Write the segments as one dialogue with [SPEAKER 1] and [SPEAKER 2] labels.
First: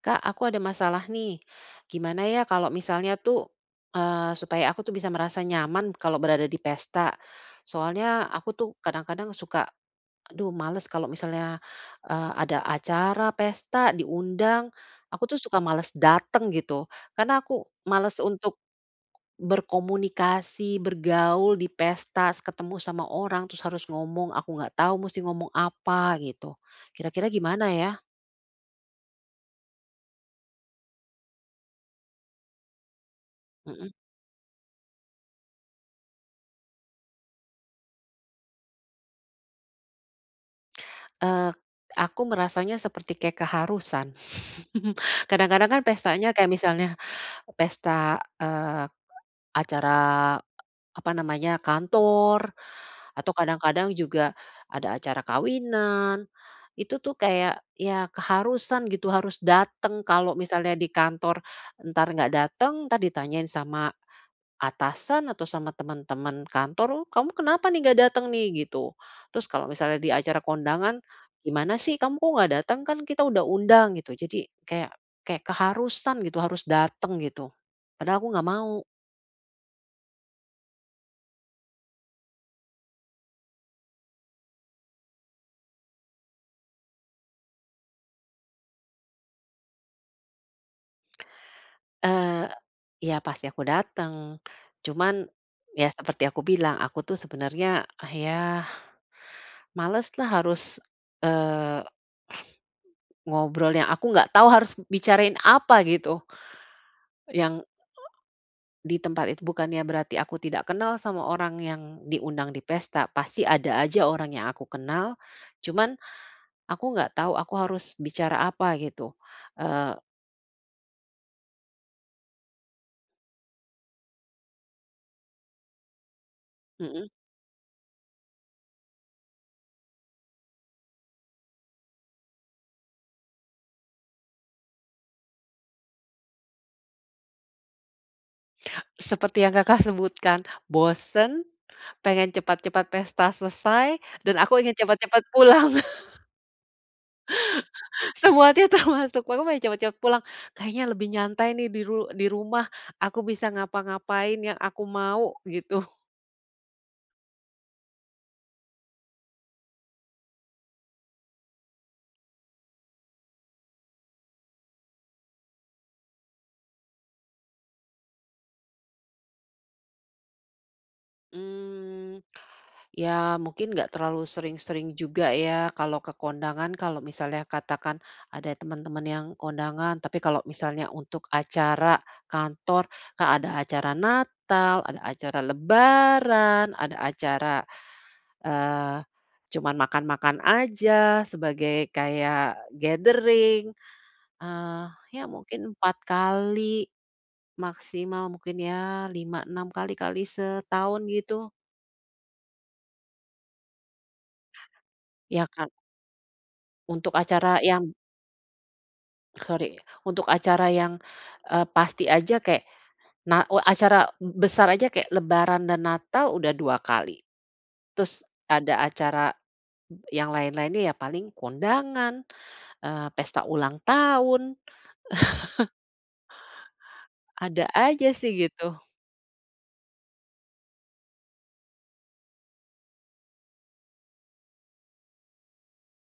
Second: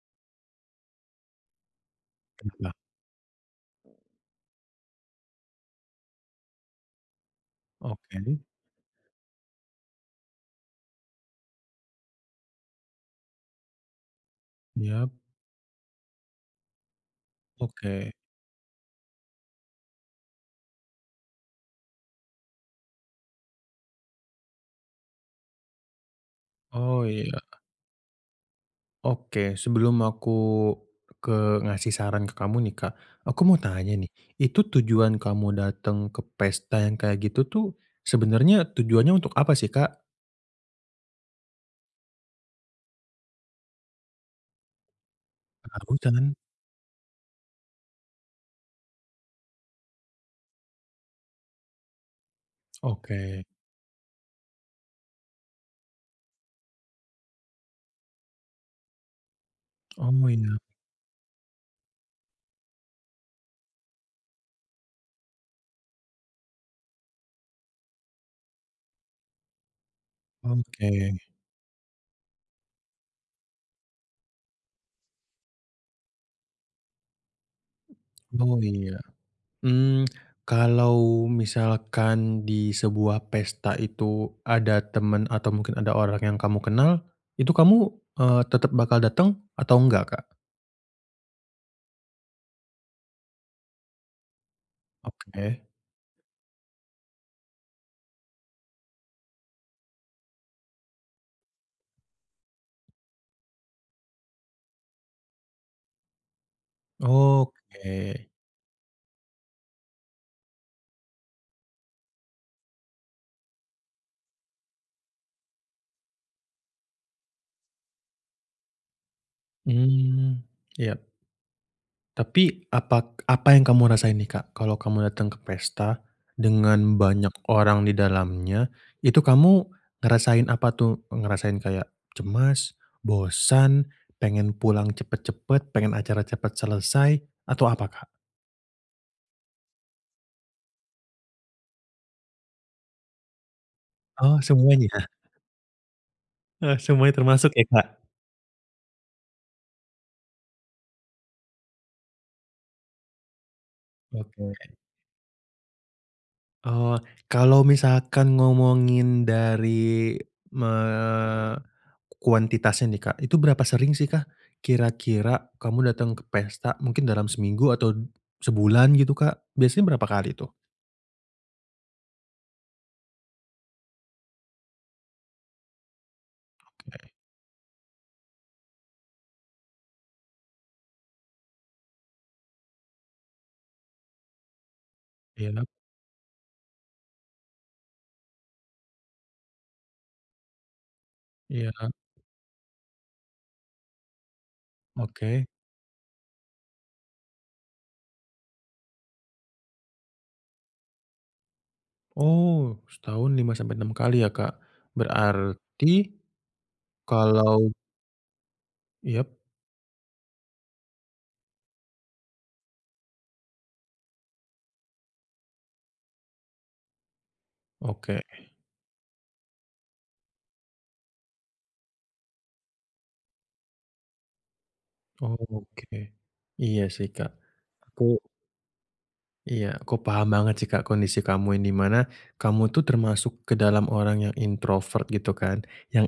[SPEAKER 1] Kak, aku ada masalah nih. Gimana ya
[SPEAKER 2] Kenapa?
[SPEAKER 1] kalau misalnya tuh, eee, supaya aku bisa merasa nyaman kalau berada di pesta. Soalnya
[SPEAKER 2] Oke.
[SPEAKER 1] aku tuh kadang-kadang suka, aduh malas, kalau misalnya, eee, ada acara pesta diundang,
[SPEAKER 2] Iyap.
[SPEAKER 1] aku tuh suka malas datang gitu karena aku
[SPEAKER 2] Oke.
[SPEAKER 1] malas untuk berkomunikasi, bergaul di pesta, se ketemu sama orang, terus harus ngomong, aku enggak tahu mesti ngomong apa gitu,
[SPEAKER 2] Oh,
[SPEAKER 1] kira-kira
[SPEAKER 2] iya.
[SPEAKER 1] gimana ya?
[SPEAKER 2] Oke. Sebelum aku ke ngasih saran ke kamu nih, Kak, aku mau
[SPEAKER 1] Mhm.
[SPEAKER 2] tanya nih, itu tujuan kamu datang ke pesta yang kayak gitu tuh sebenarnya tujuannya untuk apa sih, Kak?
[SPEAKER 1] Eee, aku merasanya seperti kayak keharusan. Kadang-kadang kan
[SPEAKER 2] Keharusan?
[SPEAKER 1] pestanya kayak misalnya pesta, eee eee, acara, apa namanya, kantor atau
[SPEAKER 2] Oke.
[SPEAKER 1] kadang-kadang juga ada acara kawinan. Itu tuh kayak iya keharusan gitu, harus datang.
[SPEAKER 2] Oh,
[SPEAKER 1] Kalau
[SPEAKER 2] iya.
[SPEAKER 1] misalnya di kantor entar enggak datang, entar ditanyain sama atasan atau sama teman-teman kantor, "Uh, kamu kenapa enggak datang nih?" Gitu. Terus kalau misalnya di acara kondangan,
[SPEAKER 2] Oke.
[SPEAKER 1] "Gimana sih kamu kok enggak datang? Kan kita udah undang." Gitu. Jadi kayak kayak keharusan gitu, harus datang gitu, padahal aku enggak
[SPEAKER 2] Oh,
[SPEAKER 1] mau.
[SPEAKER 2] iya, mmm, kalau misalkan di sebuah pesta itu ada teman atau mungkin ada orang yang kamu kenal, itu kamu, eee, tetap bakal datang atau enggak, Kak?
[SPEAKER 1] Eee, iya pasti aku dateng. Cuman
[SPEAKER 2] Oke.
[SPEAKER 1] ya seperti aku bilang aku tuh sebenernya ya maleslah harus, eee, ngobrol yang aku nggak tahu harus bicarain apa, gitu. Yang a
[SPEAKER 2] Oke.
[SPEAKER 1] di tempat itu bukannya berarti aku tidak kenal sama orang yang diundang di pesta. Pasti ada aja orang yang aku kenal. Cuman, aku nggak tahu aku harus bicara apa gitu. Eee
[SPEAKER 2] Mmm, ya. Tapi, apak apa yang kamu rasain nih Kak? Kalo kamu datang ke pesta, dengan
[SPEAKER 1] Heeh.
[SPEAKER 2] banyak orang di dalamnya, itu kamu ngerasain apa tuh? Ngerasain kayak cemas? bosan? Pengen pulang cepet-cepet? Pengen acara cepet selesai? Atau apa Kak?
[SPEAKER 1] Seperti yang Kakak sebutkan, bosen, pengen cepat-cepat pesta selesai, dan
[SPEAKER 2] Oh,
[SPEAKER 1] aku ingin
[SPEAKER 2] semuanya?
[SPEAKER 1] cepet-cepet pulang.
[SPEAKER 2] Eh, semuanya termasuk ya Kak?
[SPEAKER 1] Semua ti termasuk [unintelligible] cepet-cepet pulang. Kayaknya lebih nyantai nih diru di rumah. Aku bisa ngapa-ngapain yang
[SPEAKER 2] Oke.
[SPEAKER 1] aku mau gitu.
[SPEAKER 2] Eee, kalau misalkan ngomongin dari, eee, kuantitasnya nih, Kak, itu berapa sering, sih, Kak? Kira-kira kamu datang ke pesta mungkin dalam seminggu atau sebulan gitu, Kak, biasanya berapa kali, tuh?
[SPEAKER 1] Mmm, ya mungkin nggak terlalu sering-sering juga, ya, kalau ke kondangan. Kalau
[SPEAKER 2] Oke.
[SPEAKER 1] misalnya katakan ada temen-temen yang kondangan. Tapi kalau misalnya untuk acara kantor, Kak, ada acara natal, ada acara
[SPEAKER 2] Iya.
[SPEAKER 1] lebaran, ada acara, eee, cuman makan-makan aja sebagai
[SPEAKER 2] Iya.
[SPEAKER 1] kayak gathering ah, ya,
[SPEAKER 2] Oke.
[SPEAKER 1] mungkin 4 kali. Maksimal mungkin, ya, 5, 6, kali kali setahun gitu.
[SPEAKER 2] Oh, setahun 5 sampai 6 kali, ya, Kak,
[SPEAKER 1] Iya, kan
[SPEAKER 2] berarti,
[SPEAKER 1] Untuk acara
[SPEAKER 2] kalau
[SPEAKER 1] yam
[SPEAKER 2] Yap.
[SPEAKER 1] sori untuk acara yang, eee, pasti aja kayak nah u acara be besar aja kayak lebaran dan natal udah 2 kali.
[SPEAKER 2] Oke.
[SPEAKER 1] Terus ada acara, yang lain-lainnya, ya, paling kondangan, eee, pesta ulang tahun.
[SPEAKER 2] Oke. Iya, sih, Kak.
[SPEAKER 1] Ada
[SPEAKER 2] Aku
[SPEAKER 1] aja, sih, gitu.
[SPEAKER 2] Iya, aku paham banget sih, Kak, kondisi kamu ini, di mana kamu itu termasuk ke dalam orang yang introvert, gitu kan? Yang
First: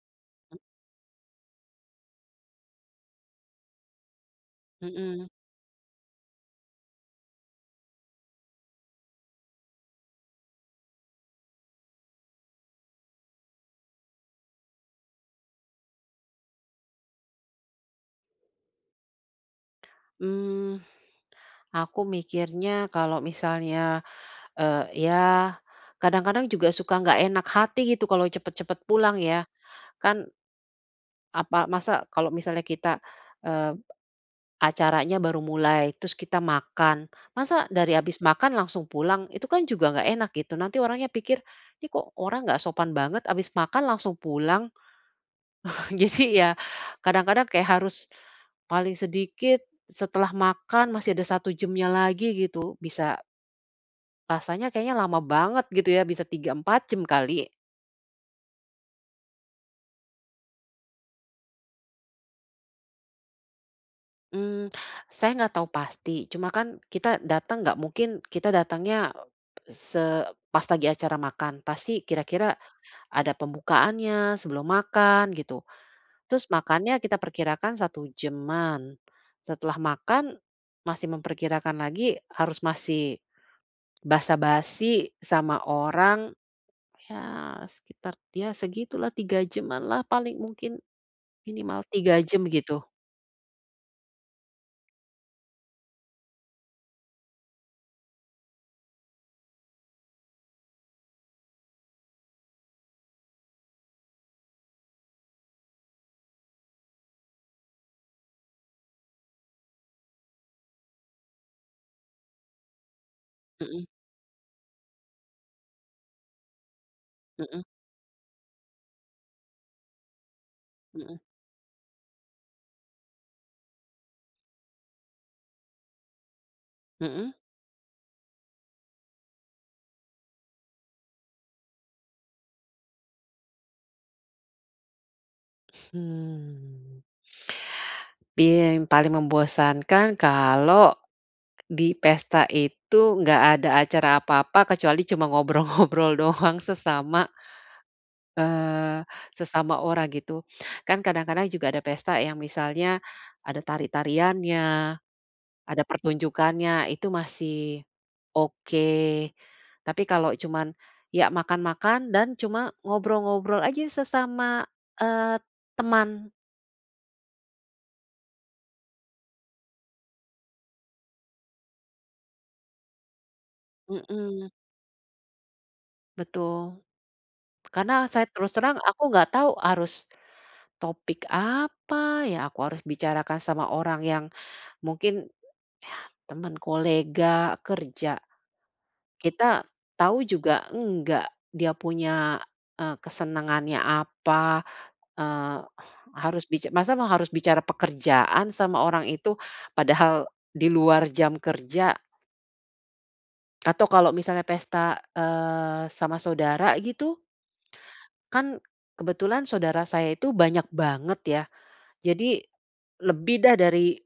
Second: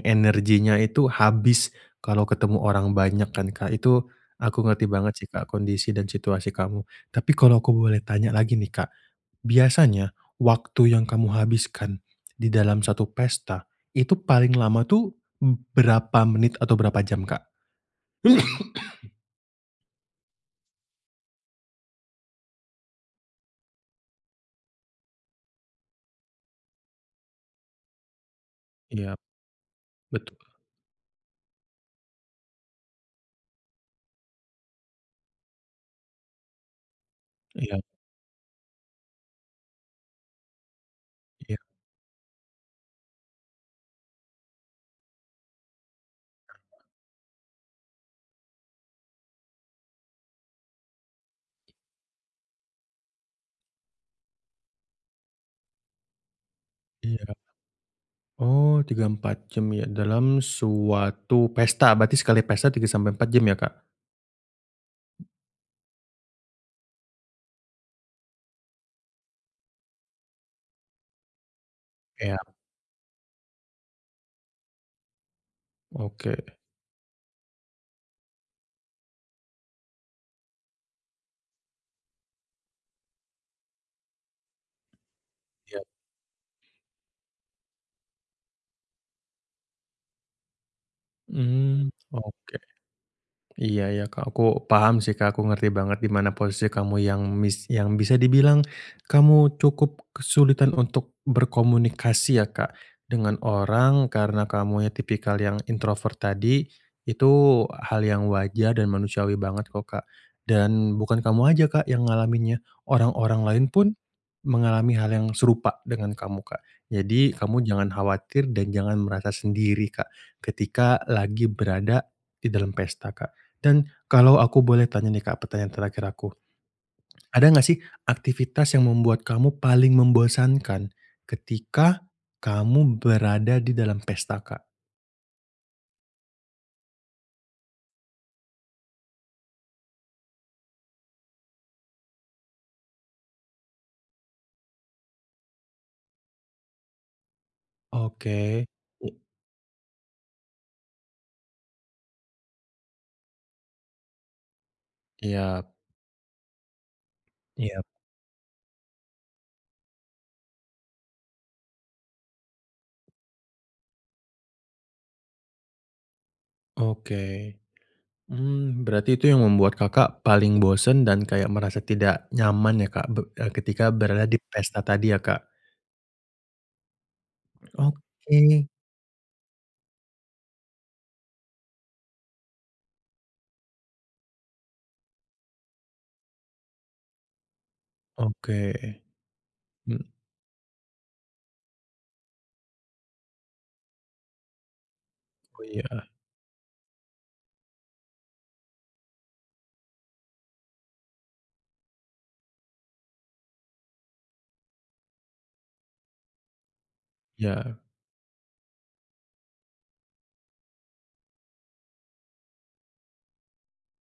[SPEAKER 1] [unintelligible]
[SPEAKER 2] energinya itu habis, kalau ketemu orang banyak kan, Kak? Itu, aku ngerti banget
[SPEAKER 1] Mhm.
[SPEAKER 2] sih, Kak, kondisi dan situasi kamu. Tapi kalau aku boleh tanya lagi nih, Kak, biasanya, waktu yang kamu habiskan, di dalam 1 pesta, itu paling lama tuh b berapa menit, atau berapa jam, Kak?
[SPEAKER 1] Mmm. Aku mikirnya kalau misalnya, eee, ya, kadang-kadang juga suka nggak enak hati gitu, kalau cepet-cepet
[SPEAKER 2] Iya.
[SPEAKER 1] pulang ya. Kan
[SPEAKER 2] Betul.
[SPEAKER 1] apa masa kalau misalnya kita, eee, acaranya baru mulai, terus kita makan, masa
[SPEAKER 2] Iya.
[SPEAKER 1] dari habis makan langsung pulang? Itu kan juga nggak enak, gitu. Nanti orangnya pikir,
[SPEAKER 2] Iya.
[SPEAKER 1] "Ini kok orang nggak sopan banget, habis makan langsung pulang." Jadi ya, kadang-kadang kayak harus, paling sedikit, setelah makan masih ada 1 jamnya lagi gitu, bisa Rasanya kayaknya lama banget gitu ya, bisa 3, 4 jam
[SPEAKER 2] Iya.
[SPEAKER 1] kali.
[SPEAKER 2] Oh 3, 4 jam ya, dalam suatu pesta, berarti sekali pesta 3-4 ya Kak?
[SPEAKER 1] Mmm, saya nggak tahu pasti. Cuma kan, kita datang nggak mungkin kita datangnya, eee, se pas lagi acara makan, pasti
[SPEAKER 2] Iya.
[SPEAKER 1] kira-kira ada pembukaannya sebelum makan gitu.
[SPEAKER 2] Oke.
[SPEAKER 1] Terus makannya kita perkirakan 1 jam-an, setelah makan masih memperkirakan lagi harus masih basa-basi sama
[SPEAKER 2] Iya.
[SPEAKER 1] orang, ya sekitar ya segitu lah, 3 jam-an lah paling mungkin. Minimal
[SPEAKER 2] Mmm,
[SPEAKER 1] 3 jam
[SPEAKER 2] oke.
[SPEAKER 1] gitu.
[SPEAKER 2] Iya iya Kak, aku paham sih Kak. Aku ngerti banget di mana posisi kamu yang mis yang bisa dibilang kamu cukup kesulitan untuk berkomunikasi ya Kak, dengan orang karena kamu yang tipikal yang introvert tadi, itu hal yang wajar dan manusiawi banget kok Kak. Dan bukan kamu aja Kak, yang ngalaminnya, orang-orang lain
[SPEAKER 1] Mhm.
[SPEAKER 2] pun, mengalami hal yang serupa dengan kamu Kak. Jadi kamu
[SPEAKER 1] Mhm.
[SPEAKER 2] jangan khawatir dan jangan merasa sendiri Kak, ketika
[SPEAKER 1] Mhm.
[SPEAKER 2] lagi berada di dalam pesta Kak. Dan kalau aku boleh tanya nih Kak, pertanyaan terakhir aku.
[SPEAKER 1] Mhm.
[SPEAKER 2] Ada enggak sih aktivitas yang membuat kamu paling membosankan ketika kamu berada di dalam pesta Kak?
[SPEAKER 1] Hmm. Iya, yang paling membosankan kalo di pesta itu nggak ada acara apa-apa, kecuali cuma ngobrol-ngobrol doang sesama
[SPEAKER 2] Oke.
[SPEAKER 1] Eee, sesama orang, gitu. Kan kadang-kadang juga ada pesta yang misalnya ada tari-tariannya,
[SPEAKER 2] Iya.
[SPEAKER 1] ada pertunjukannya itu
[SPEAKER 2] Iya.
[SPEAKER 1] masih oke. Tapi kalo cuman, ya makan-makan dan cuma ngobrol-ngobrol aja sesama, eee, teman.
[SPEAKER 2] Oke. Mmm, berarti itu yang membuat Kakak paling bosen dan kayak merasa tidak nyaman ya, Kak, be eee, ketika berada di
[SPEAKER 1] Mhm.
[SPEAKER 2] pesta tadi ya, Kak?
[SPEAKER 1] Betul. Karena saya terus
[SPEAKER 2] Oke.
[SPEAKER 1] terang aku nggak tahu harus, topik apa ya, aku harus bicarakan sama orang yang mungkin teman kolega, kerja.
[SPEAKER 2] Oke.
[SPEAKER 1] Kita
[SPEAKER 2] Hmm.
[SPEAKER 1] tahu juga enggak, dia punya e kesenangannya apa? Eee,
[SPEAKER 2] Oh, iya.
[SPEAKER 1] harus bica masa harus bicara pekerjaan sama orang itu. Padahal di luar jam kerja. Atau kalau misalnya pesta, eee, sama saudara, gitu?
[SPEAKER 2] Iya.
[SPEAKER 1] Kan kebetulan saudara saya itu banyak banget, ya. Jadi, lebih dah dari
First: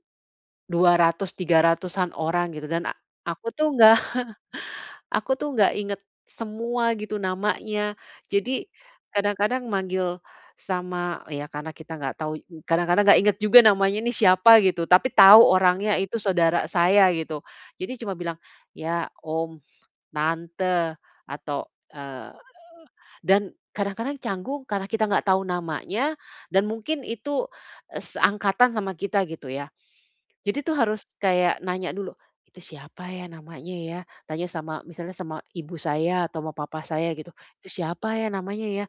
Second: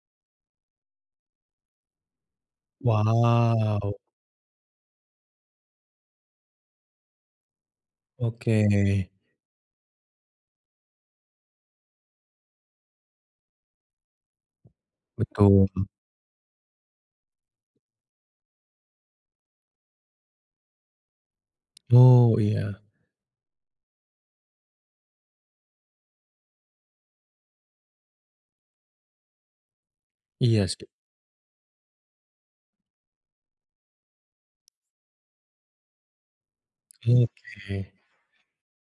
[SPEAKER 1] 200, 300-an orang gitu kan dan a aku tuh, enggak.
[SPEAKER 2] Waw.
[SPEAKER 1] Aku tuh, enggak inget semua gitu namanya.
[SPEAKER 2] Oke.
[SPEAKER 1] Jadi, kadang-kadang manggil sama ya, karena kita enggak tahu kadang-kadang enggak inget juga namanya nih, siapa gitu. Tapi tahu
[SPEAKER 2] Betul.
[SPEAKER 1] orangnya itu saudara saya, gitu. Jadi cuma bilang ya, om, tante atau, eee
[SPEAKER 2] Oh, iya.
[SPEAKER 1] dan kadang-kadang canggung karena kita enggak tahu namanya dan mungkin itu, e seangkatan sama kita, gitu ya. Jadi
[SPEAKER 2] Iya,
[SPEAKER 1] tuh,
[SPEAKER 2] sih.
[SPEAKER 1] harus kayak nanya dulu, "Itu siapa ya, namanya ya?" Tanya sama misalnya sama ibu saya atau sama papah saya gitu. "Itu
[SPEAKER 2] Oke.
[SPEAKER 1] siapa ya, namanya ya,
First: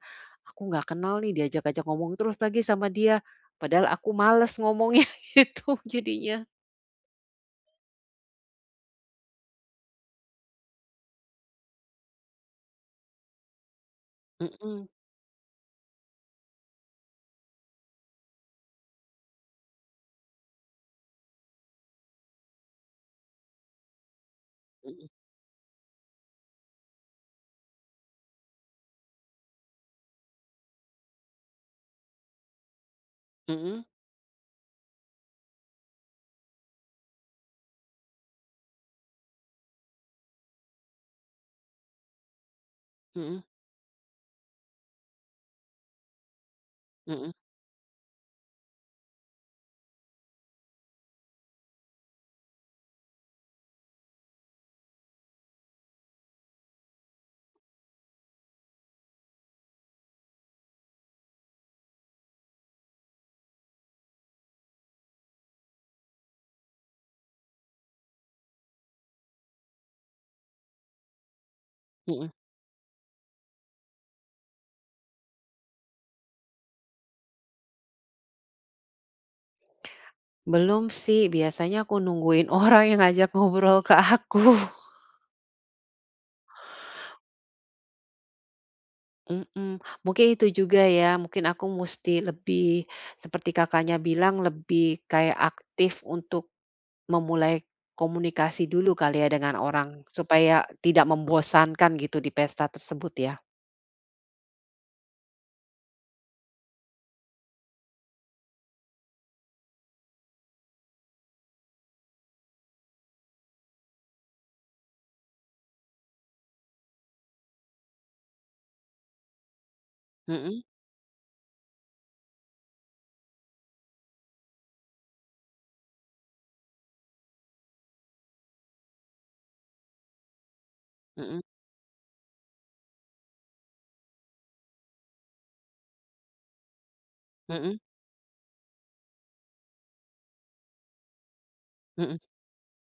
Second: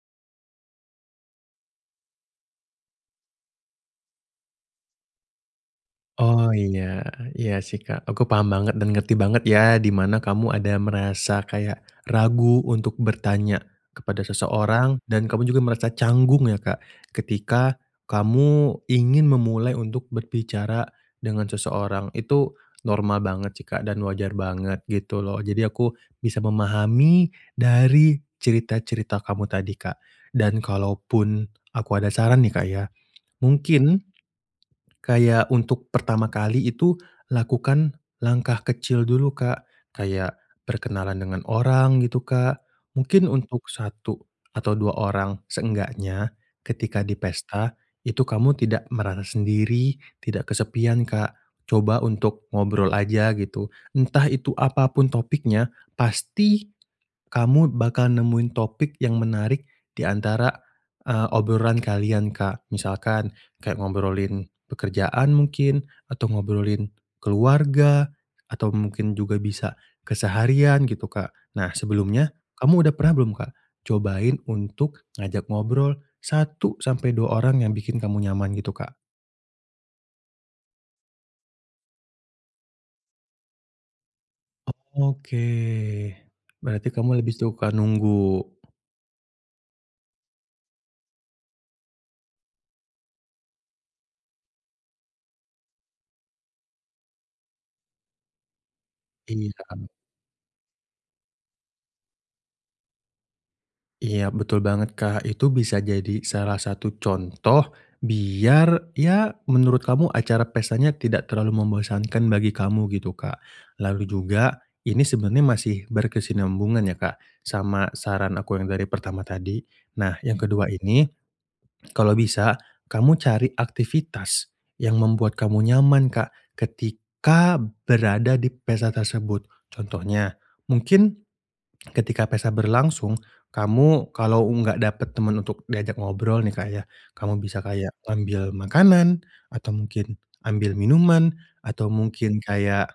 [SPEAKER 1] aku enggak kenal nih, diajak-ajak ngomong terus lagi sama dia. Padahal aku males ngomongnya", gitu jadinya.
[SPEAKER 2] Oh, iya, iya, sih, Kak. Aku paham banget dan ngerti banget ya, di mana kamu ada merasa kayak ragu untuk bertanya kepada
[SPEAKER 1] Mhm.
[SPEAKER 2] seseorang dan kamu juga merasa canggung, ya, Kak. Ketika kamu ingin memulai untuk berbicara dengan seseorang. Itu normal banget sih Kak, dan wajar banget
[SPEAKER 1] Mhm.
[SPEAKER 2] gitu loh. Jadi aku bisa memahami dari cerita-cerita kamu tadi Kak, dan kalaupun aku ada saran nih Kak, ya.
[SPEAKER 1] Mhm.
[SPEAKER 2] Mungkin kayak untuk pertama kali itu lakukan langkah kecil dulu Kak. Kayak berkenalan dengan orang, gitu Kak. Mungkin
[SPEAKER 1] Mhm.
[SPEAKER 2] untuk 1 atau 2 orang. Seenggaknya ketika di
[SPEAKER 1] Mhm.
[SPEAKER 2] pesta itu kamu tidak merasa sendiri, tidak kesepian Kak, coba untuk ngobrol aja gitu. Entah itu apapun topiknya pasti kamu bakal nemuin topik yang menarik di antara, e obrolan kalian Kak. Misalkan, kayak ngobrolin pekerjaan mungkin atau ngobrolin keluarga atau mungkin juga bisa keseharian gitu Kak. Nah,
[SPEAKER 1] Mhm.
[SPEAKER 2] sebelumnya kamu udah pernah belum Kak, cobain untuk ngajak ngobrol 1 sampai 2 orang yang bikin kamu nyaman gitu, Kak?
[SPEAKER 1] Belum, sih, biasanya aku nungguin orang yang ngajak ngobrol ke aku.
[SPEAKER 2] Oke, berarti kamu lebih suka nunggu.
[SPEAKER 1] Mhm. Mungkin itu juga, ya, mungkin aku musti lebih seperti Kakaknya bilang lebih kayak aktif untuk memulai komunikasi dulu kali, ya, dengan
[SPEAKER 2] Iya.
[SPEAKER 1] orang supaya tidak membosankan gitu di pesta tersebut, ya.
[SPEAKER 2] Iya, betul banget Kak. Itu bisa jadi salah satu contoh biar, ya, menurut kamu acara pestanya tidak terlalu membosankan bagi kamu gitu, Kak. Lalu juga ini sebenernya masih berkesinambungan, ya, Kak. Sama saran aku yang dari pertama tadi. Nah, yang
[SPEAKER 1] Mhm.
[SPEAKER 2] kedua ini kalau bisa kamu cari aktivitas yang membuat kamu nyaman Kak, ketika berada di pesta tersebut. Contohnya, mungkin
[SPEAKER 1] Mhm.
[SPEAKER 2] ketika pesta berlangsung. Kamu, kalau enggak dapet temen untuk diajak ngobrol, nih, Kak, Ya. Kamu bisa
[SPEAKER 1] Mhm.
[SPEAKER 2] kayak ngambil makanan, atau mungkin ambil minuman, atau
[SPEAKER 1] Mhm.
[SPEAKER 2] mungkin kayak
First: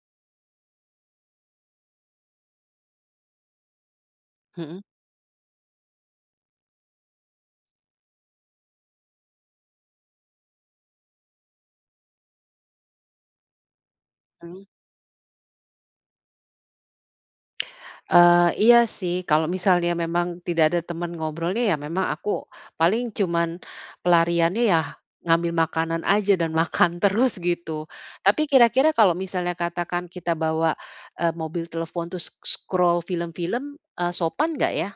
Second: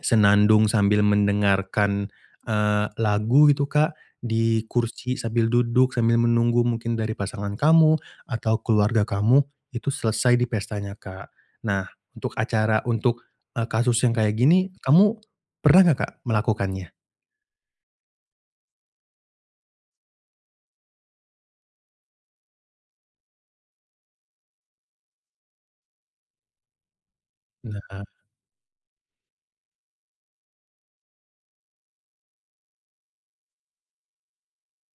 [SPEAKER 2] senandung sambil mendengarkan, eee, lagu gitu Kak. Di
[SPEAKER 1] Mhm.
[SPEAKER 2] kursi, sambil duduk, sambil menunggu mungkin dari pasangan kamu, atau keluarga kamu, itu selesai di pestanya Kak. Nah, untuk acara untuk, eee, kasus yang kayak
[SPEAKER 1] Mhm.
[SPEAKER 2] gini, kamu pernah enggak Kak, melakukannya?
[SPEAKER 1] Eee, iya, sih, kalau misalnya memang tidak ada teman ngobrolnya, ya, memang aku, paling cuman pelariannya, ya, ngambil makanan aja dan makan terus gitu.
[SPEAKER 2] Nah.
[SPEAKER 1] Tapi kira-kira kalau misalnya katakan kita bawa, eee, mobil telepon terus s s scroll film-film, eee, sopan nggak, ya?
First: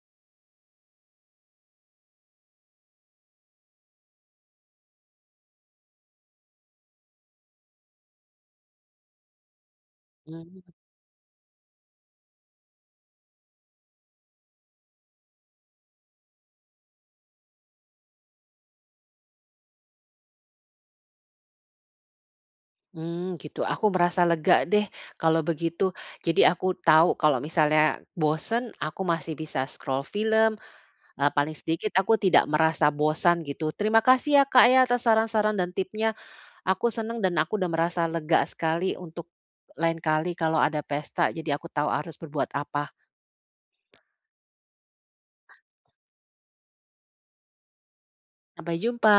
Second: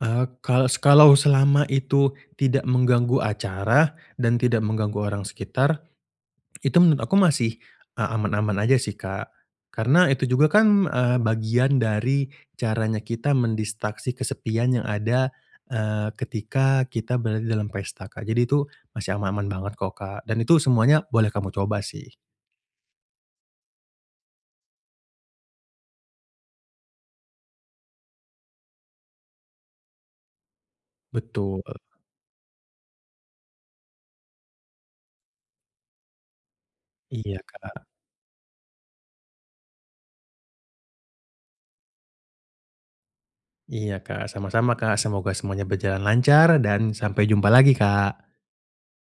[SPEAKER 2] Eee, kalau se kalau selama itu tidak mengganggu acara, dan tidak mengganggu orang sekitar, itu menurut aku masih, eee, aman-aman aja, sih, Kak. Karena itu juga
[SPEAKER 1] Hmm.
[SPEAKER 2] kan, eee, bagian dari caranya kita mendistraksi kesepian yang ada, eee, ketika kita berada di dalam pesta, Kak, jadi itu masih aman-aman banget kok, Kak. Dan itu semuanya boleh kamu coba, sih.
[SPEAKER 1] Mmm, gitu, aku merasa lega, deh, kalau begitu. Jadi aku tahu kalau misalnya bosen, aku masih bisa scroll film, eee, paling
[SPEAKER 2] Betul.
[SPEAKER 1] sedikit aku tidak merasa bosan gitu. Terima kasih, ya, Kak, ya, atas saran-saran dan tipsnya. Aku senang dan
[SPEAKER 2] Iya,
[SPEAKER 1] aku udah
[SPEAKER 2] Kak.
[SPEAKER 1] merasa lega sekali, untuk lain kali kalau ada pesta, jadi aku tau harus berbuat apa.
[SPEAKER 2] Iya, Kak, sama-sama, Kak. Semoga semuanya berjalan lancar dan sampai jumpa lagi, Kak.
[SPEAKER 1] Sampai jumpa.